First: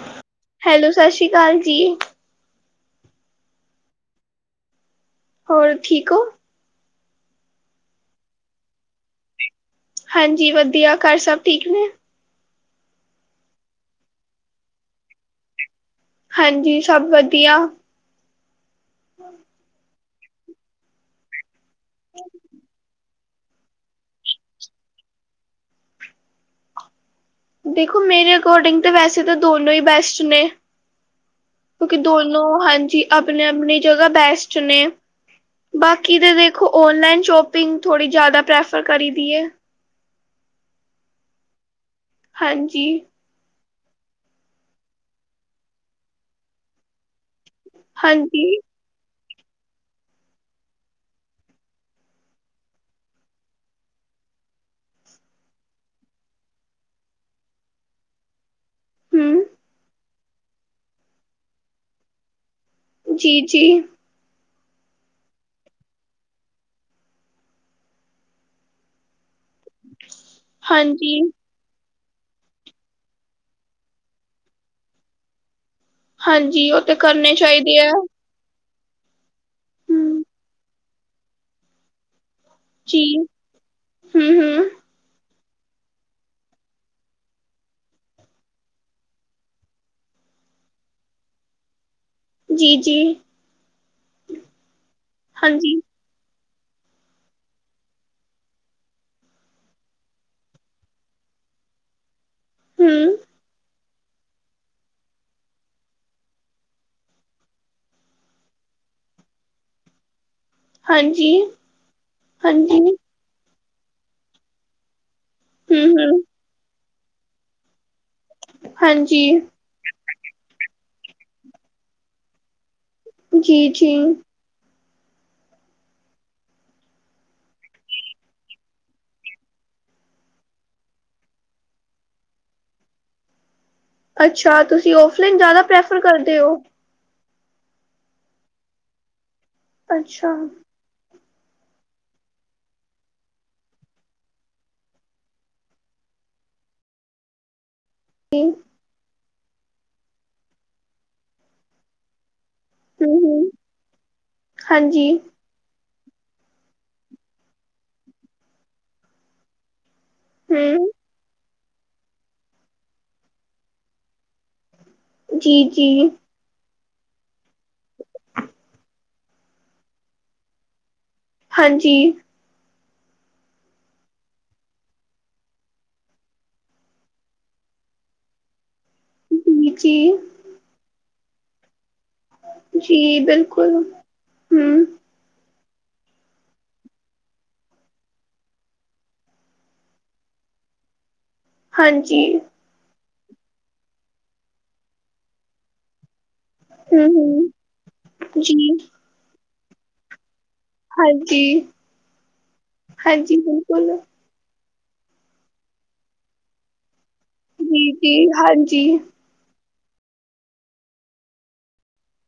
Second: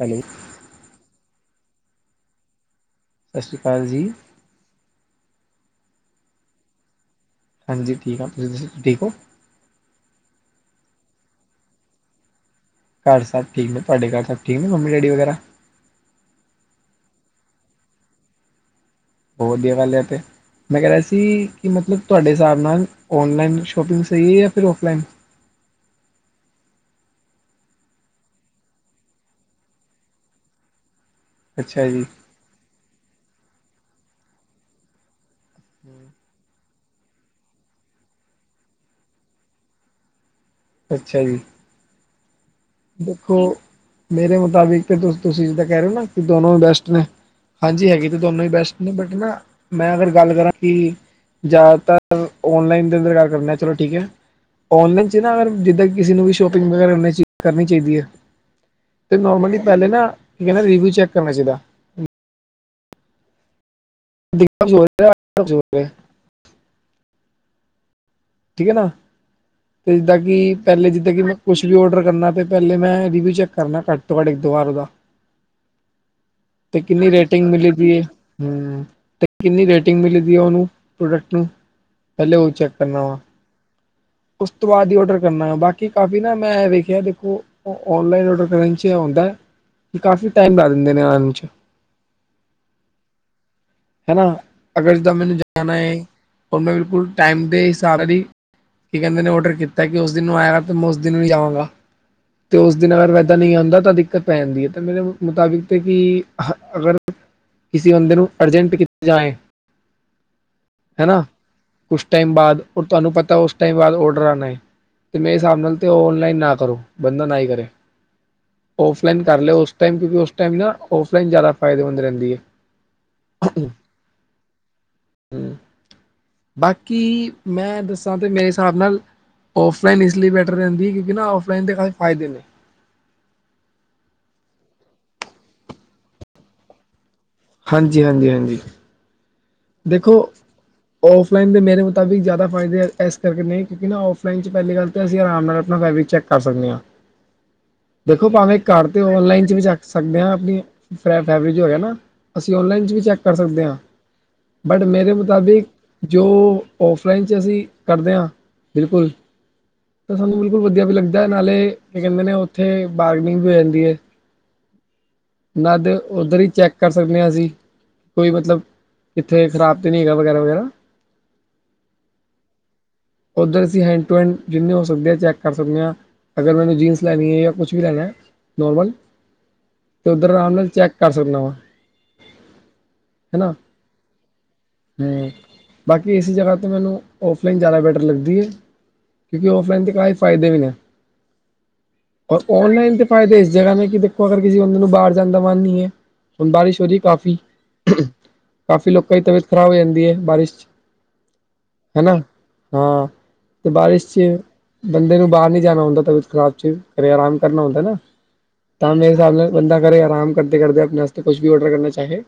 Hello. Hello ਸਤਿ ਸ਼੍ਰੀ ਅਕਾਲ ਜੀ। ਸਤਿ ਸ਼੍ਰੀ ਅਕਾਲ ਜੀ। ਹੋਰ ਠੀਕ ਹੋ। ਹਾਂਜੀ ਠੀਕ ਆ ਤੁਸੀਂ ਠੀਕ ਹੋ। ਹਾਂਜੀ ਵਧੀਆਂ ਘਰ ਸਭ ਠੀਕ ਨੇ। ਘਰ ਸਭ ਠੀਕ ਨੇ ਤੁਹਾਡੇ ਘਰ ਸਭ ਠੀਕ ਨੇ ਮੰਮੀ ਡੈਡੀ ਵਗੈਰਾ। ਹਾਂਜੀ ਸਭ ਵਧੀਆ। ਬਹੁਤ ਵਧੀਆ ਗੱਲ ਏ ਤੇ ਮੈਂ ਕਹਿ ਰਿਹਾ ਸੀ ਕਿ ਮਤਲਬ ਤੁਹਾਡੇ ਹਿਸਾਬ ਨਾਲ। ਔਨਲਾਈਨ ਸ਼ੋਪਿੰਗ ਸਈ ਏ ਯਾਂ ਫਿਰ ਔਫਲਾਈਨ। ਦੇਖੋ ਮੇਰੇ ਅਕੋਰਡਿੰਗ ਤੇ ਵੈਸੇ ਤੇ ਦੋਨੋ ਈ ਬੈਸਟ ਨੇ ਅੱਛਾ ਕਿਉਂਕਿ ਜੀ ਦੋਨੋ। ਹਾਂਜੀ ਆਪਣੀ-ਆਪਣੀ ਜਗ੍ਹਾ ਬੈਸਟ ਨੇ ਬਾਕੀ ਤੇ ਦੇਖ। ਔਨਲਾਈਨ ਸ਼ੋਪਿੰਗ ਥੋੜ੍ਹੀ ਜ਼ਿਆਦਾ ਪ੍ਰੈਫਰ ਕਰੀ ਦੀ ਏ। ਅੱਛਾ ਜੀ। ਹਾਂਜੀ। ਦੇਖੋ ਮੇਰੇ ਮੁਤਾਬਿਕ ਤੇ ਤੁਸੀਂ ਜਿਦਾ ਕਹਿ ਰਹੇ ਹੋ ਨਾ ਕਿ ਦੋਨੋ ਬੈਸਟ ਨੇ। ਹਾਂਜੀ ਹੈਗੀ ਤਾਂ ਦੋਨੋਂ ਹੀ ਹਾਂਜੀ ਬੈਸਟ ਨੇ ਬਟ ਨਾ ਮੈਂ ਅਗਰ ਗੱਲ ਕਰਾਂ ਕਿ। ਜ਼ਿਆਦਾਤਰ ਔਨਲਾਈਨ ਦੇ ਅੰਦਰ ਗੱਲ ਕਰਨੇ ਆ ਚਲੋ ਠੀਕ ਏ। ਔਨਲਾਈਨ 'ਚ ਨਾ ਜਿੱਦਾਂ ਕਿਸੇ ਨੂੰ ਵੀ ਸ਼ੋਪਿੰਗ ਵਗੈਰਾ। ਕਰਨੀ ਚਾਇਦੀ ਏ ਤੇ ਹਮ ਨਾਰਮਲੀ ਪਹਿਲੇ ਨਾ ਰਿਵਿਊ ਚੈੱਕ ਕਰਨਾ ਚਾਈਦਾ। ਜੀ-ਜੀ। [unintelligible] ਠੀਕ ਏ ਨਾ ਤੇ ਜਿੱਦਾਂ ਕਿ ਪਹਿਲੇ ਜਿੱਦਾਂ ਹਾਂਜੀ ਕਿ। ਕੁਛ ਵੀ ਔਡਰ ਕਰਨਾ ਤੇ ਪਹਿਲੇ ਮੈਂ ਰਿਵਿਊ ਚੈੱਕ ਕਰਨਾ ਘੱਟ ਤੋਂ ਘੱਟ ਇੱਕ ਦੋ ਵਾਰ ਉਹਦਾ। ਹਾਂਜੀ ਤੇ ਉਹ ਕਿੰਨੀ ਕਰਨੇ ਰੇਟਿੰਗ ਮਿਲੀ ਚਾਹੀਦੇ ਆ ਗੀ। ਹਮ ਤੇ ਕਿੰਨੀ ਰੇਟਿੰਗ ਹਮ ਮਿਲੀਦੀ ਆ ਉਹਨੂੰ ਪ੍ਰੋਡਕਟ ਪਹਿਲੇ ਉਹ ਨੂੰ ਚੈੱਕ ਕਰਨਾ ਜੀ ਵਾ। ਹਮ ੳਸ ਤੋ ਹਮ ਬਾਦ ਈ ਔਡਰ। ਬਾਕੀ ਕਾਫੀ ਨਾ ਮੈਂ ਵੇਖਿਆ ਦੇਖੋ ਔਨਲਾਈਨ ਔਡਰ ਕਰਨ ਚ ਏ ਆਉਂਦਾ। ਤੇ ਕਾਫੀ ਟਾਈਮ ਲਾ ਦਿੰਦੇ ਨੇ ਆਣ ਚ। ਜੀ-ਜੀ। ਹਨਾ ਅਗਰ ਜਿੱਦਾਂ ਮੈਨੂੰ ਹਾਂਜੀ ਜਾਣਾ ਏ ੳ ਬਿਲਕੁਲ ਟਾਈਮ ਦੇ ਸਾਬ ਦੀ। ਕੀ ਕਹਿੰਦੇ ਨੇ ਔਡਰ ਕੀਤਾ ਕਿ ਉਸ ਦਿਨ ਨੂੰ ਆਏਗਾ ਤੇ ਮੈਂ ਉਸ ਦਿਨ ਵੀ ਆਵਾਂਗਾ। ਤੇ ਉਸ ਦਿਨ ਅਗਰ ਹਮ ਵੈਦਾ ਨਹੀਂ ਆਉਂਦਾ ਤਾਂ ਦਿੱਕਤ। ਪੈਨਦੀ ਏ ਤਾਂ ਮੇਰੇ ਮੁਤਾਬਿਕ ਤੇ ਕਿ ਅਹ ਅਗਰ ਕਿਸੇ ਬੰਦੇ ਨੂੰ। ਅਰਜੈਂਟ ਕਿੱਥੇ ਜਾਏ। ਹੈਨਾ ਹਾਂਜੀ ੳਸ ਟਾਈਮ ਬਾਅਦ ਹਾਂਜੀ ਔਰ ਤੁਹਾਨੂੰ ਪਤਾ ਉਸ ਟਾਈਮ ਬਾਅਦ ਔਡਰ ਆਣੇ ਤੇ। ਸਾਬ ਨਾਲ ਤੇ ਹੂੰ-ਹੂੰ, ਔਨਲਾਈਨ ਨਾ ਕਰੋ ਬੰਦਾ ਨਾ ਈ ਕਰੇ ਹਾਂਜੀ, ਔਫਲਾਈਨ ਕਰ ਲਿਅੋ। ਉਸ ਟਾਈਮ ਨਾ ਔਫਲਾਈਨ ਜ਼ਿਆਦਾ ਫਾਇਦੇਮੰਦ ਰਹਿੰਦੀ ਏ। ਜੀ-ਜੀ। ਹੈ। ਬਾਕੀ ਮੈਂ ਦੱਸਾਂ ਤੇ ਮੇਰੇ ਸਾਬ ਨਾਲ। ਔਫਲਾਈਨ ਇਸ ਲਈ ਬੈਟਰ ਰਇੰਦੀ ਕਿਉਂਕਿ ਨਾ ਆਫਲਾਈਨ ਦੇ ਫਾਇਦੇ ਨੇ। ਅੱਛਾ ਤੁਸੀਂ ਔਫਲਾਈਨ ਜ਼ਿਆਦਾ ਪ੍ਰੈਫਰ ਕਰਦੇ ਔ। ਹਾਂਜੀ-ਹਾਂਜੀ-ਹਾਂਜੀ ਦੇਖੋ। ਅੱਛਾ, ਔਫਲਾਈਨ ਦੇ ਮੇਰੇ ਮੁਤਾਬਿਕ ਜ਼ਿਆਦਾ ਫਾਇਦੇ ਇਸ ਕਰਕੇ ਨੇ ਕਿਉਂਕਿ ਨਾ ਔਫਲਾਈਨ ਚ ਪਹਿਲੀ ਗੱਲ ਤਾਂ ਅਸੀਂ ਆਰਾਮ ਨਾਲ ਫੈਬਰਿਕ ਚੌਕ। ਕਰ ਸਗਨੇ ਆਂ। [inaudible] ਦੇਖੋ ਭਾਵੇਂ ਘਰ 'ਤੇ ਅੋਨਲਾਈਨ 'ਚ ਵੀ ਚੱਖ ਸਕਦੇ ਆ ਅਪਨੀ, ਫੈਵ -ਫੈਵਰਿਜ ਹੋਵੇ ਨਾ। ਅਸੀਂ ਔਨਲਾਈਨ 'ਚ ਵੀ ਚੈੱਕ ਕਰ ਹੂੰ-ਹੂੰ, ਸਕਦੇ ਆਂ, ਬਟ ਹਾਂਜੀ, ਮੇਰੇ ਮੁਤਾਬਿਕ ਜੋ ਔਫਲਾਈਨ 'ਚ ਅਸੀਂ ਕਰਦੇ ਆ, ਬਿਲਕੁਲ। ਤਾਂ ਸਾਨੂੰ ਬਿਲਕੁਲ ਵਦੀਆ ਹੂੰ, ਵੀ ਲੱਗਦੈ ਨਾਲੇ, ਕੀ ਕੈਂਦੇ ਨੇ ਓੱਥੇ, ਬਾਰਗਨਿੰਗ ਵੀ ਹੁੰਦੀ ਏ। ਨਾਲੇ ਜੀ-ਜੀ। ਓਧੱਰ ਈ ਚੈੱਕ ਕਰ ਸਕਨੇ ਆਂ ਅਸੀਂ, ਕੋਈ ਮਤਲਬ, ਇੱਥੇ ਖ਼ਰਾਬ ਤਾਂ ਨੀਂ ਹੈਗਾ ਵਗੈਰਾ- ਵਗੈਰਾ। ਹਾਂਜੀ। ਉੱਧਰ ਅਸੀਂ ਹੈਂਡ ਟੂ ਹੈਂਡ, ਜਿੰਨੇ ਹੋ ਸਕਦੇ ਆ ਚੈੱਕ ਕਰ ਸਕਦੇ ਆ। ਅਗਰ ਮੈਨੂੰ ਜੀਨਸ ਲੈਨੀ ਏ ਯਾ ਕੁਛ ਵੀ ਲੈਨਾ, ਨੋਰਮਲ ਜੀ-ਜੀ, 'ਤੇ ਉੱਧਰ ਜੀ ਰਾਮ ਨਾਲ ਚੈੱਕ ਕਰ ਸਕਨਾ ਵਾ। ਜੀ ਬਿਲਕੁਲ, ਹੂੰ। ਹਾਏ, ਬਾਕੀ ਇਸ ਜਗ੍ਹਾ ਤੇ ਮੈਨੂੰ, ਔਫਲਾਈਨ ਜਾਨਾ ਪ ਲੱਗਦੀ ਏ, ਕਿਉਂਕਿ ਔਫਲਾਈਨ ਤੇ ਕਾ ਫਾਇਦੇ ਵੀ ਨੇ। ਹਾਂਜੀ, ਔਫ- ਔਨਲਾਈਨ ਦੇ ਫਾਇਦੇ ਇਸ ਜਗ੍ਹਾ ਨੇ ਕਿ ਦੇਖੋ, ਅਗਰ ਕਿਸੇ ਬੰਦੇ ਨੂੰ ਬਾਰ ਜਾਨ ਦਾ ਮਨ ਨੀਂ ਏ। ਹੁਨ ਬਾਰਿਸ਼ ਹੋ ਰੀ ਏ ਕਾਫ਼ੀ, ਹੂੰ-ਹੂੰ, ਜੀ, ਕਾਫ਼ੀ ਲੋਕਾਂ ਦੀ ਤਬੀਅਤ ਖ਼ਰਾਬ ਹੋ ਜਾਂਦੀ ਏ, ਬਾਰਿਸ਼ 'ਚ। ਹਾਂਜੀ। ਹਨਾ ਹਾਂ, ਹਾਂਜੀ, 'ਤੇ ਬਿਲਕੁਲ, ਬਾਰਿਸ਼ 'ਚ, ਬੰਦੇ ਨੂੰ ਬਾਰ ਨੀਂ ਜਾਨਾ ਹੁੰਦਾ ਤਬੀਅਤ ਖ਼ਰਾਬ 'ਚ। ਕਰੇ ਆਰਾਮ ਕਰਨਾ ਹੁੰਦੈ ਨਾ, ਜੀ-ਜੀ, ਹਾਂਜੀ, ਤਾਂ ਮੇਰੇ ਹਿਸਾਬ ਨਾਲ ਏਦਾ ਕਰੇ ਆਰਾਮ ਕਰਦੇ -ਕਰਦੇ ਅਪਨੇ ਅਸਤੇ ਕੁਛ ਵੀ ਅੋਰਡਰ ਕਰਨਾ ਚਾਹੇ।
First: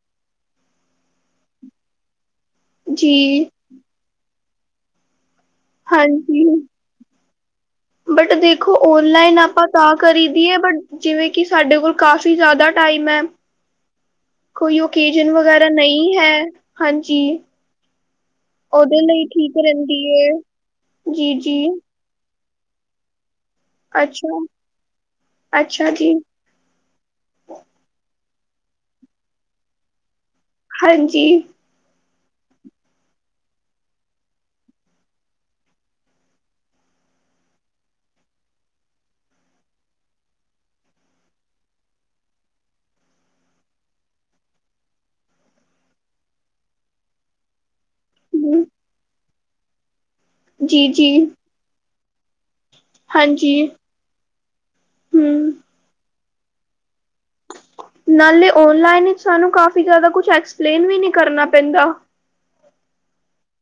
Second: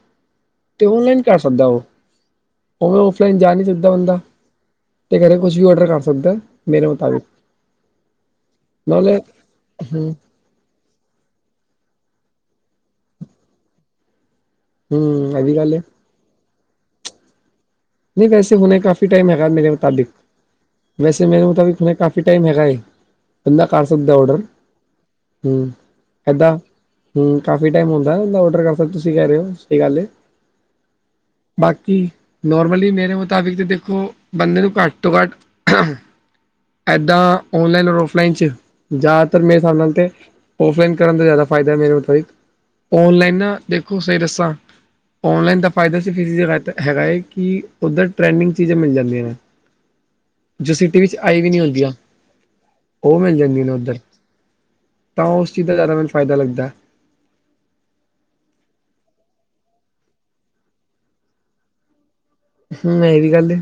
'ਤੇ ਓਨਲਾਈਨ ਕਰ ਸਕਦਾ ਓ, ਓਵੇਂ ਔਫਲਾਈਨ ਜੀ, ਜਾ ਨੀਂ ਸਕਦਾ ਬੰਦਾ। ਤੇ ਕਰੇ ਕੁਛ ਵੀ ਔਰਡਰ ਕਰ ਸਕਦਾ, ਮੇਰੇ ਮੁਤਾਬਿਕ ਬੇਟਾ ਦੇਖੋ, ਨਾਲੇ ਓਨਲਾਈਨ ਆਪਾਂ ਤਾਂ ਹੂੰ ਕਰੀ ਕੀ ਏ ਬਟ, ਜਿਵੇਂ ਕਿ ਸਾਡੇ ਕੋਲ ਕਾਫੀ ਜ਼ਾਦਾ ਟਾਈਮ ਐ। ਕੋਈ ਓਕੇਜਨ ਹੂੰ ਐ ਵੀ ਵਗੈਰਾ ਗੱਲ ਏ ਨਈ ਹੈ, ਹਾਂਜੀ। ਨੀਂ ਵੈਸੇ ਹੁੰਨੇ ਉਹਦੇ ਕਾਫ਼ੀ ਲਈ ਟਾਈਮ ਹੈਗਾ ਠੀਕ ਮੇਰੇ ਰਹਿੰਦੀ ਮੁਤਾਬਿਕ, ਏ ਵੈਸੇ ਜੀ ਮੇਰੇ ਜੀ ਮੁਤਾਬਿਕ ਹੁੰਨੇ ਕ ਕਾਫੀ ਟਾਈਮ ਹੈਗਾ ਏ, ਬੰਦਾ ਕਰ ਸਕਦਾ ਔਡਰ ਅੱਛਾ ਹੂੰ। ਅੱਛਾ ਜੀ ਏਦਾਂ ਹੂੰ, ਕਾਫੀ ਟੈਮ ਹੁੰਦੈ, ਓਦਾ ਔਡਰ ਕਰ ਸਕ ਤੁਸੀਂ ਕੈਅ ਰੇ ਓ, ਸਹੀ ਗੱਲ ਏ। ਹਾਂਜੀ। ਬਾਕੀ, ਨੋਰਮਲੀ ਮੇਰੇ ਮੁਤਾਬਿਕ 'ਤੇ ਦੇਖੋ, ਬੰਦੇ ਨੂੰ ਘੱਟ ਤੋਂ ਘੱਟ ਏਦਾਂ ਔਨਲਾਈਨ ਔਰ ਔਫਲਾਈਨ 'ਚ, ਜ਼ਾਦਾਤਰ ਮੇਰੇ ਸਾਬ ਨਾਲ 'ਤੇ ਔਫਲਾਈਨ ਕਰਨ ਦਾ ਜਾਦਾ ਫਾਇਦਾ ਮੇਰੇ ਮੁਤਾਬਿਕ, ਔਨਲਾਈਨ ਨਾ, ਦੇਖੋ ਸਈ ਦੱਸਾਂ। ਔਨਲਾਈਨ ਦਾ ਫਾਇਦਾ ਸਿਰਫ ਕਿਸੀ ਜਗ੍ਹਾ 'ਤੇ ਹੈਗਾ ਏ। ਕਿ ਉੱਧਰ ਟਰੈਂਡਿੰਗ ਹਮ, ਚੀਜ਼ਾਂ ਮਿਲ ਜਾਂਦੀਆਂ ਨੇ। ਜੋ ਜੀ ਸਿਟੀ ਜੀ ਵਿੱਚ ਆਈ ਵੀ ਨੀਂ ਹੁੰਦੀਆਂ। ਓ ਮਿਲ ਜਾਂਦੀ ਹਾਂਜੀ ਨੇ ਉੱਧਰ, ਤਾਂ ਉਸ ਹੂੰ ਚੀਜ਼ ਦਾ ਜ਼ਾਦਾ ਮੈਨੂੰ ਫਾਇਦਾ ਲੱਗਦੈ। ਨਾਲੇ ਓਨਲਾਈਨ ਵਿਚ ਸਾਨੂੰ ਕਾਫੀ ਜ਼ਾਦਾ ਕੁਛ ਐਕਸਪਲੇਨ ਵੀ ਨੀ ਕਰਨਾ ਪੈਂਦਾ। ਹੂੰ, ਏ ਵੀ ਗੱਲ ਏ,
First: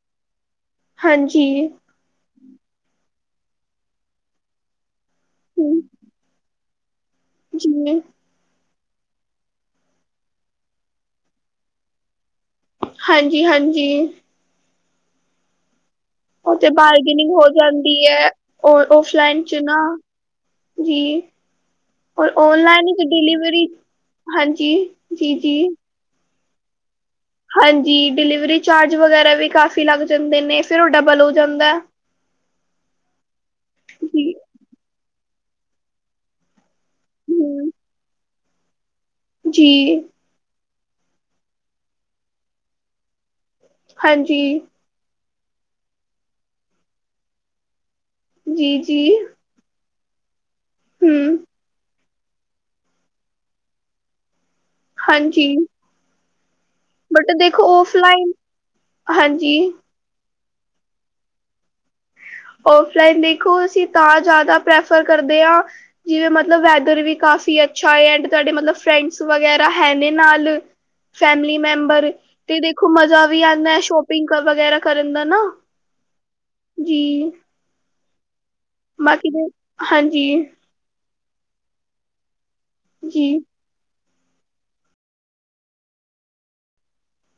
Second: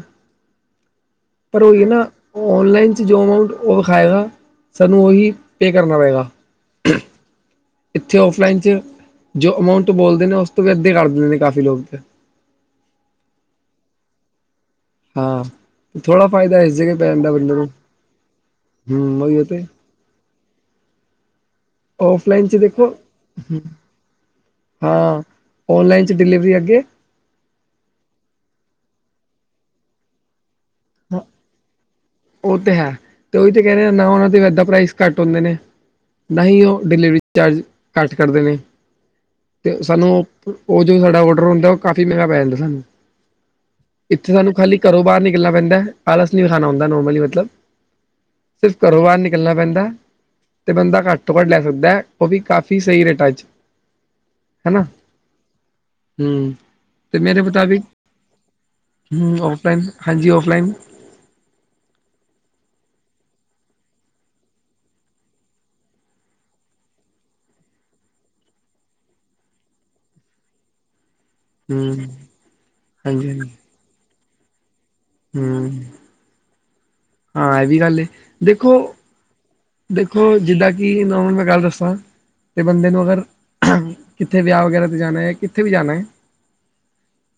ਹਾਂਜੀ ਪਰ ਓਈ ਨਾ। ਔਨਲਾਈਨ 'ਚ ਜੋ ਅਮਾਊਂਟ ਉਹ ਵਖਾਏਗਾ, ਸਾਨੂੰ ਔਹੀ, ਪੇ ਹਮ, ਕਰਨਾ ਪਏਗਾ। ਜੀ ਇੱਥੇ ਔਫਲਾਈਨ 'ਚ, ਜੋ ਅਮਾਊਂਟ ਬੋਲਦੇ ਨੇ ਉਸ ਤੋਂ ਵੀ ਅੱਧੇ ਕਰ ਦਿੰਦੇ ਨੇ ਕਾਫੀ ਲੋਕ 'ਤੇ। ਹਾਂਜੀ- ਹਾਂਜੀ। ਹਾਂ। ਥੋੜਾ ਫਾਇਦਾ ਓੱਥੇ ਇਸ ਜਗ੍ਹਾ ਪੈ ਬਾਰਗਨਿੰਗ ਜਾਂਦਾ ਹੋ ਬੰਦੇ ਨੂੰ ਜਾਂਦੀ ਐ, ਓ ਹੂੰ ਉਹੀ ਓਫਲਾਈਨ 'ਚ ਤੇ ਨਾ। ਜੀ ਏ। ਪਰ ਔਫਲਾਈਨ ਚ ਦੇਖੋ ਓਨਲਾਈਨ ਦੀ ਡਿਲੀਵਰੀ ਹਾਂਜੀ ਜੀ ਜੀ ਤੇ ਡਿਲੀਵਰੀ ਅੱਗੇ ਹਾਂਜੀ ਡਿਲੀਵਰੀ ਚਾਰਜ ਵਗੈਰਾ ਵੀ ਕਾਫ਼ੀ ਲੱਗ ਜਾਂਦੇ ਨੇ, ਫਿਰ ਓ ਡਬਲ ਹੋ ਜਾਂਦਾ। ਉਹ ਤੇ ਹੈ, ਤੇ ਉਹੀ ਤੇ ਕਹਿ ਦੇ ਨਾ ਉਹਨਾਂ ਜੀ ਦੇ ਇੱਦਾਂ ਪ੍ਰਾਈਸ ਘੱਟ ਹੁੰਦੇ ਨੇ। ਨਾ ਹੀ ਓ ਡਿਲੀਵਰੀ ਚਾਰਜ, ਹੂੰ ਘੱਟ ਕਰਦੇ ਨੇ ਜੀ ਤੇ ਸਾਨੂੰ ਓ ਓ ਜੋ ਸਾਡਾ ਔਡਰ ਹੁੰਦਾ ਉ ਕਾਫ਼ੀ ਮਹਿੰਗਾ ਪੈ ਜਾਂਦਾ ਸਾਨੂੰ, ਇੱਥੇ ਹਾਂਜੀ ਸਾਨੂੰ ਖਾਲੀ ਘਰੋਂ ਬਾਹਰ ਨਿਕਲਣਾ ਪੈਂਦਾ, ਆਲਸ ਨੀ ਵੀਖਾਣਾ ਹੁੰਦਾ ਨੋਰਮਲੀ ਮਤਲਬ। ਸਿਰਫ਼ ਜੀ ਜੀ ਘਰੋਂ ਬਾਹਰ ਨਿਕਲਣਾ ਪੈਂਦਾ, ਤੇ ਬੰਦਾ ਘੱਟ ਤੋਂ ਹੂੰ ਘੱਟ ਲੈ ਸਕਦਾ ਹੈ। ਉਹ ਵੀ ਕਾਫੀ ਸਹੀ ਰੇਟਾਂ ਵਿੱਚ। ਹੈਨਾ ਹਾਂਜੀ ਹੂੰ, ਤੇ ਬਟ ਮੇਰੇ ਦੇਖੋ ਮੁਤਾਬਿਕ। ਔਫਲਾਈਨ ਹੂੰ ਹਾਂਜੀ ਔਫਲਾਈਨ ਹਾਂਜੀ ਔਫਲਾਈਨ। ਔਫਲਾਈਨ ਦੇਖੋ ਅਸੀਂ ਤਾਂ ਜ਼ਿਆਦਾ ਪ੍ਰੈਫਰ ਕਰਦੇ ਹਾਂ। ਜਿਵੇਂ ਮਤਲਬ ਵੈਦਰ ਵੀ ਕਾਫੀ ਅੱਛਾ ਹੈ, ਐਂਡ ਤੁਹਾਡੇ ਮਤਲਬ ਫਰੈਂਡਸ ਵਗੈਰਾ ਹੈ ਨ ਨਾਲ। ਫੈਮਲੀ ਹੂੰ, ਮੈਂਬਰ, ਤੇ ਦੇਖੋ ਮਜ਼ਾ ਵੀ ਹਾਂਜੀ-ਹਾਂਜੀ, ਆਉਂਦਾ ਸ਼ੋਪਿੰਗ ਵਗੈਰਾ ਕਰਨ ਦਾ ਨਾ। ਹੂੰ, ਜੀ। ਹਾਂ ਇਹ ਵੀ ਗੱਲ ਏ, ਦੇਖੋ। ਬਾਕੀ ਦੇ। ਦੇਖੋ ਹਾਂਜੀ ਜਿੱਦਾਂ ਕਿ ਨੌਰਮਲ ਮੈਂ ਗੱਲ ਦੱਸਾਂ, ਤੇ ਬੰਦੇ ਨੂੰ ਅਗਰ। ਜੀ ਕਿੱਥੇ ਵਿਆਹ ਵਗੈਰਾ ਤੇ ਜਾਣਾ ਹੈ, ਕਿੱਥੇ ਵੀ ਜਾਣਾ ਹੈ।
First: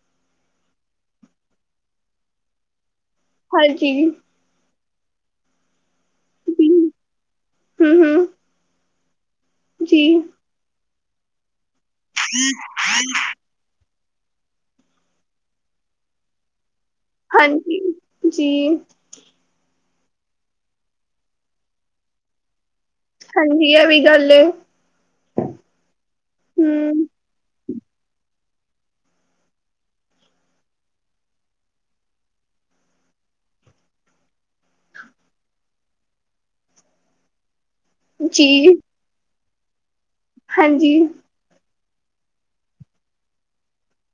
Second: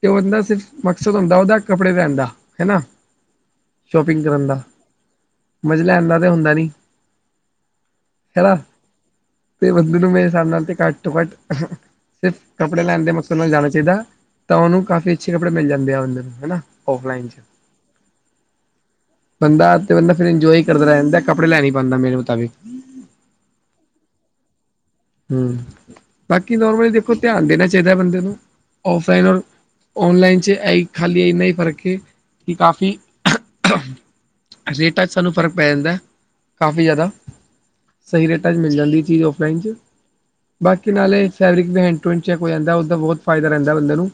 ਤੇ ਉਹ ਬੰਦਾ ਸਿਰਫ ਮਕਸਦ ਹੁੰਦਾ, ਉਹਦਾ ਕੱਪੜੇ ਲੈਣ ਦਾ ਹੈਨਾ। ਹਾਂਜੀ ਸ਼ੋਪਿੰਗ ਕਰਨ ਦਾ, ਮਜੇ ਲੈਣ ਦਾ ਤੇ ਹੁੰਦਾ ਨੀ। ਹੂ ਹੂ ਹੈਨਾ, ਤੇ ਬੰਦੇ ਨੂੰ ਮੇਰੇ ਹਿਸਾਬ ਨਾਲ ਤੇ ਘੱਟ ਤੋਂ ਘੱਟ। ਸਿਰਫ ਕੱਪੜੇ ਲੈਣ ਦੇ ਮਕਸਦ ਨਾਲ ਜਾਣਾ ਚਾਹੀਦਾ, ਤਾਂ ਉਹਨੂੰ ਕਾਫ਼ੀ ਅੱਛੇ ਕੱਪੜੇ ਮਿਲ ਜਾਂਦੇ ਆ ਅੰਦਰ ਨੂੰ ਹਨਾ। ਔਫਲਾਈਨ ਚ। ਹਾਂਜੀ ਜੀ। ਬੰਦਾ ਤੇ ਬੰਦਾ ਫਿਰ ਇੰਜੋਏ ਕਰਦਾ ਰਹਿ ਜਾਂਦਾ, ਕੱਪੜੇ ਲੈ ਨਹੀਂ ਪਾਉਂਦਾ ਮੇਰੇ ਮੁਤਾਬਿਕ। ਹਾਂਜੀ ਇਹ ਵੀ ਗੱਲ ਐ ਹੂ ਬਾਕੀ ਨੋਰਮਲੀ ਹੂੰ, ਦੇਖੋ ਧਿਆਨ ਦੇਣਾ ਚਾਹੀਦਾ ਬੰਦੇ ਨੂੰ, ਔਫਲਾਈਨ ਔਰ। ਔਨਲਾਈਨ ਚ ਇਹ ਖਾਲੀ ਇੰਨਾ ਹੀ ਫ਼ਰਕ ਹੈ, ਕਿ ਕਾਫ਼ੀ। ਰੇਟਾਂ 'ਚ ਸਾਨੂੰ ਫ਼ਰਕ ਪੈ ਜਾਂਦਾ, ਕਾਫੀ ਜ਼ਿਆਦਾ। ਸਹੀ ਰੇਟਾਂ ਵਿੱਚ ਮਿਲ ਜੀ, ਜਾਂਦੀ ਚੀਜ਼ ਔਫਲਾਈਨ 'ਚ। ਬਾਕੀ ਹਾਂਜੀ, ਨਾਲੇ ਫੈਬਰਿਕ ਵੀਂਡ ਟੂ ਚੈੱਕ ਹੋ ਜਾਂਦਾ, ਉਸਦਾ ਬਹੁਤ ਫ਼ਾਇਦਾ ਰਹਿੰਦਾ ਬੰਦੇ ਨੂੰ।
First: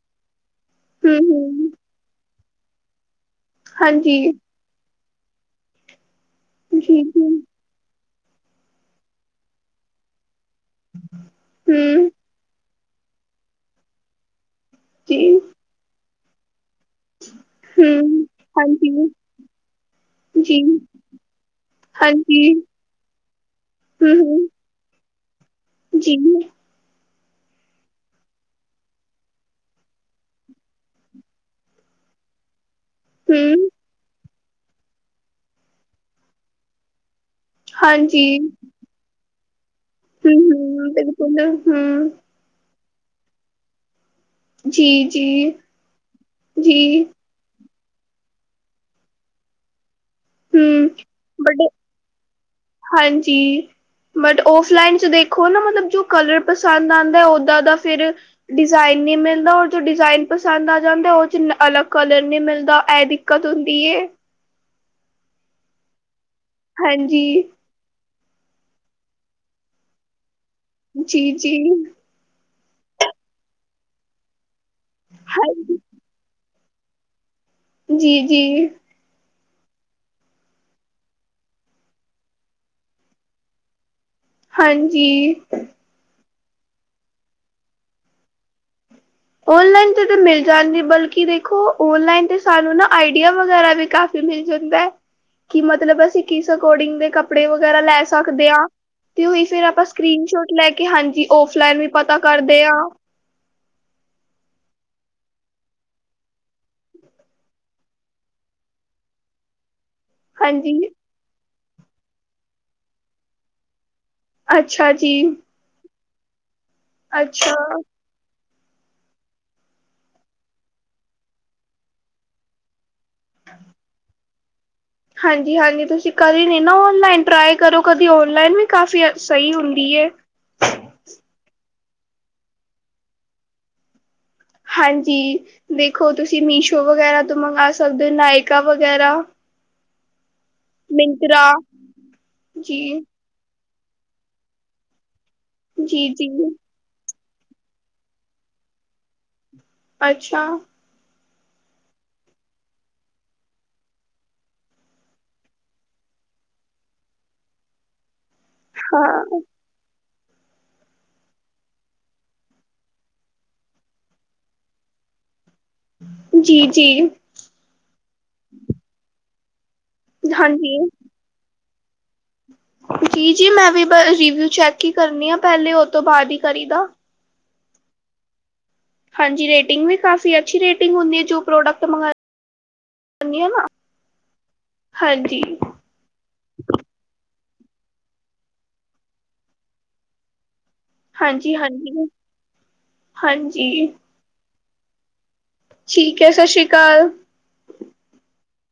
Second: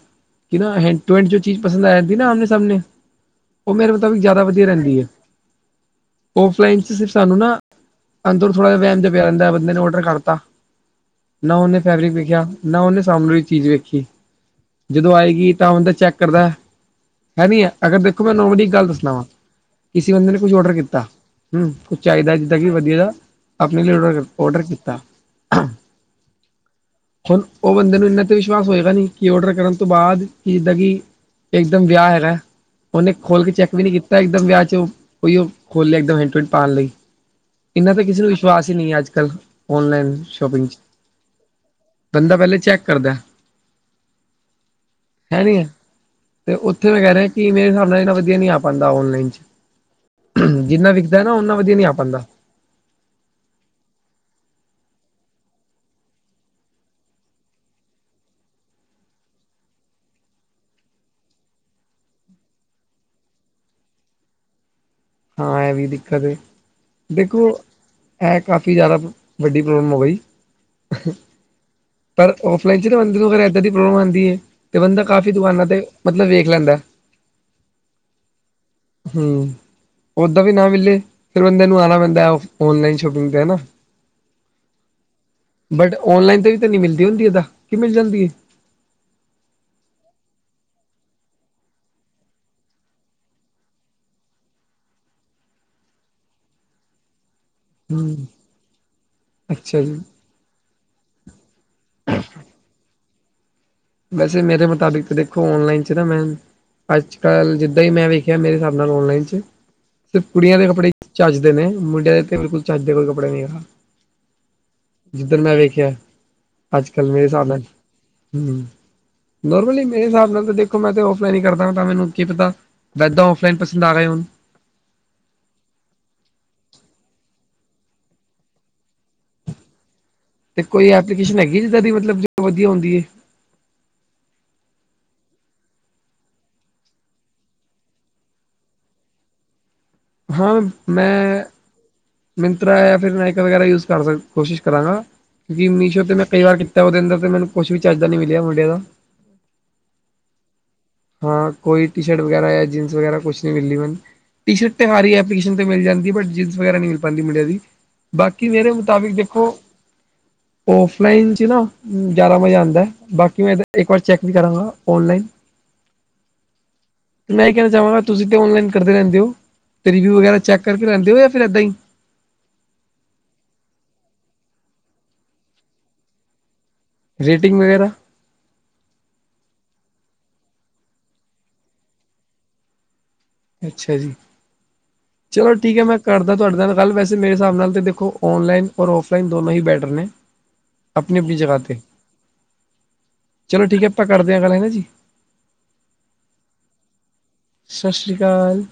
ਕਿਨਾ ਹੈਂਡ ਟੂ ਹੂੰ, ਹੈਂਡ ਜੋ ਚੀਜ਼ ਹੂੰ, ਪਸਦ ਆ ਜਾਂਦੀ ਨਾ ਆਮਣੇ ਸਮਣੇ। ਉਹ ਮੇਰੇ ਹਾਂਜੀ, ਮੁਤਾਬਿਕ ਜ਼ਿਆਦਾ ਵਧੀਆ ਰਹਿੰਦੀ ਹੈ। ਓਫਲਾਈਨ ਚ ਜੀ, ਸਿਰਫ ਸਾਨੂੰ ਜੀ, ਨਾ, ਅੰਦਰੋਂ ਥੋੜਾ ਜ ਵਹਿਮ ਜਿਹਾ ਪਿਆ ਰਹਦਾ ਬੰਦੇ ਨੇ ਔਡਰ ਵੀ ਕਰਤਾ। ਨਾ ਉਹਨੇ ਹੂੰ, ਫੈਬਰਿਕ ਵੇਖਿਆ, ਨਾ ਉਹਨੇ ਸਾਮਨੇ ਚੀਜ਼ ਵੇਖੀ। ਜਦੋਂ ਜੀ, ਆਏਗੀ ਤਾਂ ਬੰਦਾ ਚੈੱਕ ਕਰਦਾ ਹੈ ਨੀ ਹੈ ਅਗਰ ਦੇਖੋ ਹੂੰ, ਮੈਂ ਨੌਰਮਲੀ ਈ ਗੱਲ ਹਾਂਜੀ, ਦੱਸਣਾ ਵਾ। ਕਿਸੀ ਬੰਦੇ ਨੇ ਕੁਛ ਜੀ, ਔਡਰ ਕੀਤਾ। ਹੂੰ ਕੁਛ ਚਾਹੀਦਾ ਹਾਂਜੀ, ਜਿੱਦਾਂ ਕਿ ਵਧੀਆ ਦਾ, ਆਪਣੇ ਲਈ ਹੂੰ, ਹੂੰ, ਔਡਰ-ਔਡਰ ਕੀਤਾ। ਜੀ। ਹੁਣ ਉਹ ਬੰਦੇ ਨੂੰ ਇੰਨਾ ਤੇ ਵਿਸ਼ਵਾਸ ਹੋਏਗਾ ਨਹੀਂ, ਕਿ ਆਰਡਰ ਕਰਨ ਤੋਂ ਬਾਅਦ ਕਿ ਦਾਂ ਕਿ। ਇੱਕਦਮ ਵਿਆਹ ਹੈਗਾ ਐ ਉਹਨੇ ਖੋਲ ਕੇ ਹੂੰ, ਚੈਕ ਵੀ ਨਹੀਂ ਕੀਤਾ ਇੱਕਦਮ ਵਿਆਹ ਚ, ਔਹੀ ਖੋਲਿ ਲੇਯਾ ਇੱਕਦਮ ਪਾਉਣ ਲਈ। ਇਹਨਾਂ ਤੇ ਕਿਸੇ ਹਾਂਜੀ, ਨੂੰ ਵਿਸ਼ਵਾਸ ਹੀ ਨਹੀਂ ਹੈ ਅੱਜ ਕੱਲ੍ਹ ਔਨਲਾਈਨ। ਹੂੰ, ਸ਼ੋਪਿੰਗ ਚ ਹੂੰ, ਬਿਲਕੁਲ, ਹੂੰ, ਬੰਦਾ ਪਹਿਲੇ ਚੈਕ ਕਰਦਾ। ਜੀ, ਜੀ, ਹੈ ਨੀ ਹੈ ਤੇ ਜੀ, ਓਥੇ ਮੈਂ ਕੈ ਰਯਾ ਕਿ ਮੇਰੇ ਹਿਸਾਬ ਨਾਲ ਇੰਨਾ ਵਧੀਆ ਨੀ ਆ ਪਾਂਦਾ ਔਨਲਾਈਨ 'ਚ ਹੂੰ, ਜਿੰਨਾ ਵਿਕਦਾ ਨਾ ਓਨਾ ਬਟ ਵਦੀਆ ਨੀ ਆ ਪਾਂਦਾ। ਹਾਂਜੀ। ਬਟ ਔਫਲਾਈਨ 'ਚ ਦੇਖੋ ਨਾ ਮਤਲਬ ਜੋ ਕਲਰ ਪਸੰਦ ਆਂਦਾ ਓਦਾਂ ਦਾ ਫਿਰ ਡਿਜ਼ਾਇਨ ਨੀ ਮਿਲਦਾ ਔਰ ਜੋ ਡਿਜ਼ਾਇਨ ਪਸੰਦ ਆ ਜਾਂਦਾ ਓ 'ਚ ਅਲੱਗ ਕਲਰ ਨੀ ਮਿਲਦਾ ਐ ਦਿ ਕਤ ਹੁੰਦੀ ਏ। ਹਾਂ ਐ ਵੀ ਦਿੱਕਤ ਏ ਹਾਂਜੀ ਦੇਖੋ ਐ ਕਾਫੀ ਜਾਦਾ ਵੱਡੀ ਪ੍ਰੋਬਲਮ ਹੋ ਗੀ। ਜੀ-ਜੀ। ਪਰ ਆਫਲਾਈਨ 'ਚ ਨਾ ਬੰਦੇ ਨੂੰ ਫੇਰ ਏਦਾਂ ਦੀ ਪ੍ਰੋਬਲਮ ਆਂਦੀ ਏ ਤੇ ਬੰਦਾ ਕਾਫ਼ੀ ਦੁਕਾਨਾਂ ਹਾਂਜੀ ਤੇ ਮਤਲਬ ਵੇਖ ਲੈਂਦਾ। ਜੀ-ਜੀ। ਹੂੰ। ਓਦਾਂ ਵੀ ਨਾ ਮਿਲੇ ਫੇਰ ਬੰਦੇ ਨੂੰ ਆਣਾ ਪੈਂਦਾ ਔਨਲਾਈਨ ਸ਼ੋਪਿੰਗ ਤੇ ਹਨਾ। ਹਾਂਜੀ। ਬਟ ਔਨਲਾਈਨ ਤੇ ਵੀ ਤੇ ਨਈ ਮਿਲਦੀ ਹੁੰਦੀ ਏਦਾ ਕੀ ਮਿਲ ਜਾਂਦੀ ਏ। ਓਨਲਾਈਨ ਤੇ ਤੇ ਮਿਲ ਜਾਂਦੀ ਬਲਕਿ ਦੇਖੋ ਓਨਲਾਈਨ ਤੇ ਸਾਨੂੰ ਨਾ ਆਈਡੀਆ ਵਗੈਰਾ ਵੀ ਕਾਫ ਫ਼ੀ ਮਿਲ ਜਾਂਦਾ ਕਿ ਮਤਲਬ ਅਸੀਂ ਕਿਸ ਅਕੋਡਿੰਗ ਦੇ ਕੱਪ ਕੱਪੜੇ ਵਗੈਰਾ ਲੈ ਹਮ ਸਕਦੇ ਆ ਤੇ ਓਹੀ ਫੇਰ ਅੱਛਾ ਆਪਾਂ ਜੀ ਸਕਰੀਨ ਸ਼ੋਟ ਲੈ ਕੇ ਹਾਂਜੀ ਔਫਲਾਈਨ ਵੀ ਪਤਾ ਕਰਦੇ ਆ। ਵੈਸੇ ਮੇਰੇ ਮੁਤਾਬਿਕ ਤਾਂ ਦੇਖੋ ਔਨਲਾਈਨ 'ਚ ਨਾ ਮੈਂ ਅੱਜ-ਕੱਲ ਜਿੱਦਾਂ ਈ ਮੈਂ ਵੇਖਿਆ ਮੇਰੇ ਹਿਸਾਬ ਨਾਲ ਔਨਲਾਈਨ ਚ ਸਿਰਫ ਕੁੜੀਆਂ ਦੇ ਹਾਂਜੀ, ਕੱਪੜੇ ਈ ਚਜਦੇ ਨੇ, ਮੁੰਡਿਆਂ ਦੇ ਤੇ ਬਿਲਕੁਲ ਚਜਦੇ ਕੋਈ ਕੱਪੜੇ ਨਈ ਹੈਗਾ। ਅੱਛਾ ਜੀ, ਜਿੱਧਰ ਮੈਂ ਵੇਖਿਆ ਅੱਜ-ਕੱਲ ਮੇਰੇ ਹਿਸਾਬ ਅੱਛਾ। ਨਾਲ ਹੂੰ। ਨੋਰਮਲੀ ਮੇਰੇ ਹਿਸਾਬ ਨਾਲ ਤਾਂ ਦੇਖੋ ਮੈਂ ਤਾਂ ਔਫਲਾਈਨ ਈ ਕਰਦਾ ਹਾਂ ਤਾਂ ਮੈਨੂੰ ਕੀ ਪਤਾ ਵੈਦਾਂ ਔਫਲਾਈਨ ਪਸੰਦ ਆ ਗੇ ਹੋਨ। ਹਾਂਜੀ-ਹਾਂਜੀ ਤੁਸੀਂ ਕਦੀ ਨੀ ਨਾ ਔਨਲਾਈਨ ਟਰਾਈ ਕਰੋ ਕਦੀ ਔਨਲਾਈਨ ਵੀ ਕਾਫ਼ੀ ਸਈ ਹੁੰਦੀ ਏ। ਤੇ ਕੋਈ ਐਪਲੀਕੇਸ਼ਨ ਹੈਗੀ ਜਿੱਦਾਂ ਦੀ ਮਤਲਬ ਜੋ ਵਦੀਆ ਹੁੰਦੀ ਏ। ਹਾਂਜੀ। ਵੇਖੋ ਤੁਸੀਂ ਮੀਸ਼ੋ ਵਗੈਰਾ ਤੋਂ ਮੰਗਾ ਸਕਦੇ ਓ, ਨਾਇਕਾ ਵਗੈਰਾ ਹਾਂ ਮੈਂ ਮਿੰਤਰਾ ਮਿੰਤਰਾ ਯਾ ਜੀ। ਫੇਰ ਨਾਇਕਾ ਵਗੈਰਾ ਯੂਜ ਕਰ ਸਕ ਕੋਸ਼ਿਸ਼ ਕਰਾਂਗਾ ਕਿਉਂਕਿ ਮੀਸ਼ੋ 'ਤੇ ਮੈਂ ਜੀ-ਜੀ, ਕਈ ਵਾਰ ਕੀਤਾ ਓਦੇ ਅੰਦਰ ਤੇ ਮੈਨੂੰ ਕੁਛ ਵੀ ਚਜ ਦਾ ਨੀ ਮਿਲਿਆ ਮੁੰਡਿਆਂ ਦਾ। ਅੱਛਾ। ਹਾਂ ਕੋਈ ਟੀ ਸ਼ਰਟ ਵਗੈਰਾ ਯਾ ਜੀਨਸ ਵਗੈਰਾ ਕੁਛ ਨੀ ਮਿਲੀ ਮੈਨੂੰ। ਟੀ ਸ਼ਰਟ ਤੇ ਹਰ ਈ ਅੱਪਲੀਕੇਸ਼ਨ ਤੇ ਮਿਲ ਜਾਂਦੀ ਹੈ, ਬਟ ਜੀਨਸ ਵਗੈਰਾ ਨੀ ਮਿਲ ਪਾਦੀਂ ਮੁਡੀਆਂ ਦੀ। ਬਾਕੀ ਮੇਰੇ ਮੁਤਾਬਿਕ ਹਾਂ, ਦੇਖੋ ਔਫਲਾਈਨ 'ਚ ਨਾ ਜਾਦਾ ਮਜ਼ਾ ਆਂਦੈ, ਬਾਕੀ ਮੈਂ ਤਾਂ ਇੱਕ ਵਾਰ ਚੈੱਕ ਵੀ ਕਰਾਂਗਾ ਔਨਲਾਈਨ। ਜੀ-ਜੀ। ਤੇ ਮੈਂ ਐ ਕੈਨਾ ਚਾਵਾਂਗਾ ਤੁਸੀਂ ਤੇ ਔਨਲਾਈਨ ਕਰਦੇ ਰੈਂਦੇ ਓ ਤੇ ਰਿਵਿਊ ਵਗੈਰਾ ਚੈੱਕ ਕਰਕੇ ਲੈਂਦੇ ਓ ਯਾ ਫਿਰ ਏਦਾਂ ਈ। ਜੀ, ਜੀ ਮੈਂ ਵੀ ਰਿੀਵਿਊ ਚੈੱਕ ਹੀ ਕਰਨੀ ਆ ਪੈਲੇ ਓ ਤੋਂ ਬਾਦ ਈ ਕਰੀਦਾ। ਰੇਟਿੰਗ ਵਗੈਰਾ ਹਾਂਜੀ ਰੇਟਿੰਗ ਵੀ ਕਾਫੀ ਅੱਛੀ ਰੇਟਿੰਗ ਹੁੰਦੀ ਏ ਜੋ ਪ੍ਰੋਡਕਟ ਮੰਗ ਅੱਛਾ ਜੀ, ਹਾਂਜੀ, ਚਲੋ ਠੀਕ ਐ ਮੈਂ ਕਰਦਾ ਤੁਆਡੇ ਨਾਲ ਗੱਲ ਵੈਸੇ ਮੇਰੇ ਹਿਸਾਬ ਨਾਲ ਤਾਂ ਦੇਖੋ ਔਨਲਾਈਨ ਔਰ ਔਫਲਾਈਨ ਦੋਨੋਂ ਹੀ ਬੈਟਰ ਨੇ। ਅਪਨੀ-ਅਪਨੀ ਜਗ੍ਹਾ ਤੇ, ਹਾਂਜੀ-ਹਾਂਜੀ। ਚਲੋ ਠੀਕ ਹਾਂਜੀ ਐ ਆਪਾਂ ਕਰਦੇ ਆਂ ਗੱਲ ਹੈਨਾ ਜੀ। ਠੀਕ ਐ, ਸਸ ਸ਼੍ਰੀ ਕਾਲ। ਸਸ ਸ਼੍ਰੀ ਕਾਲ।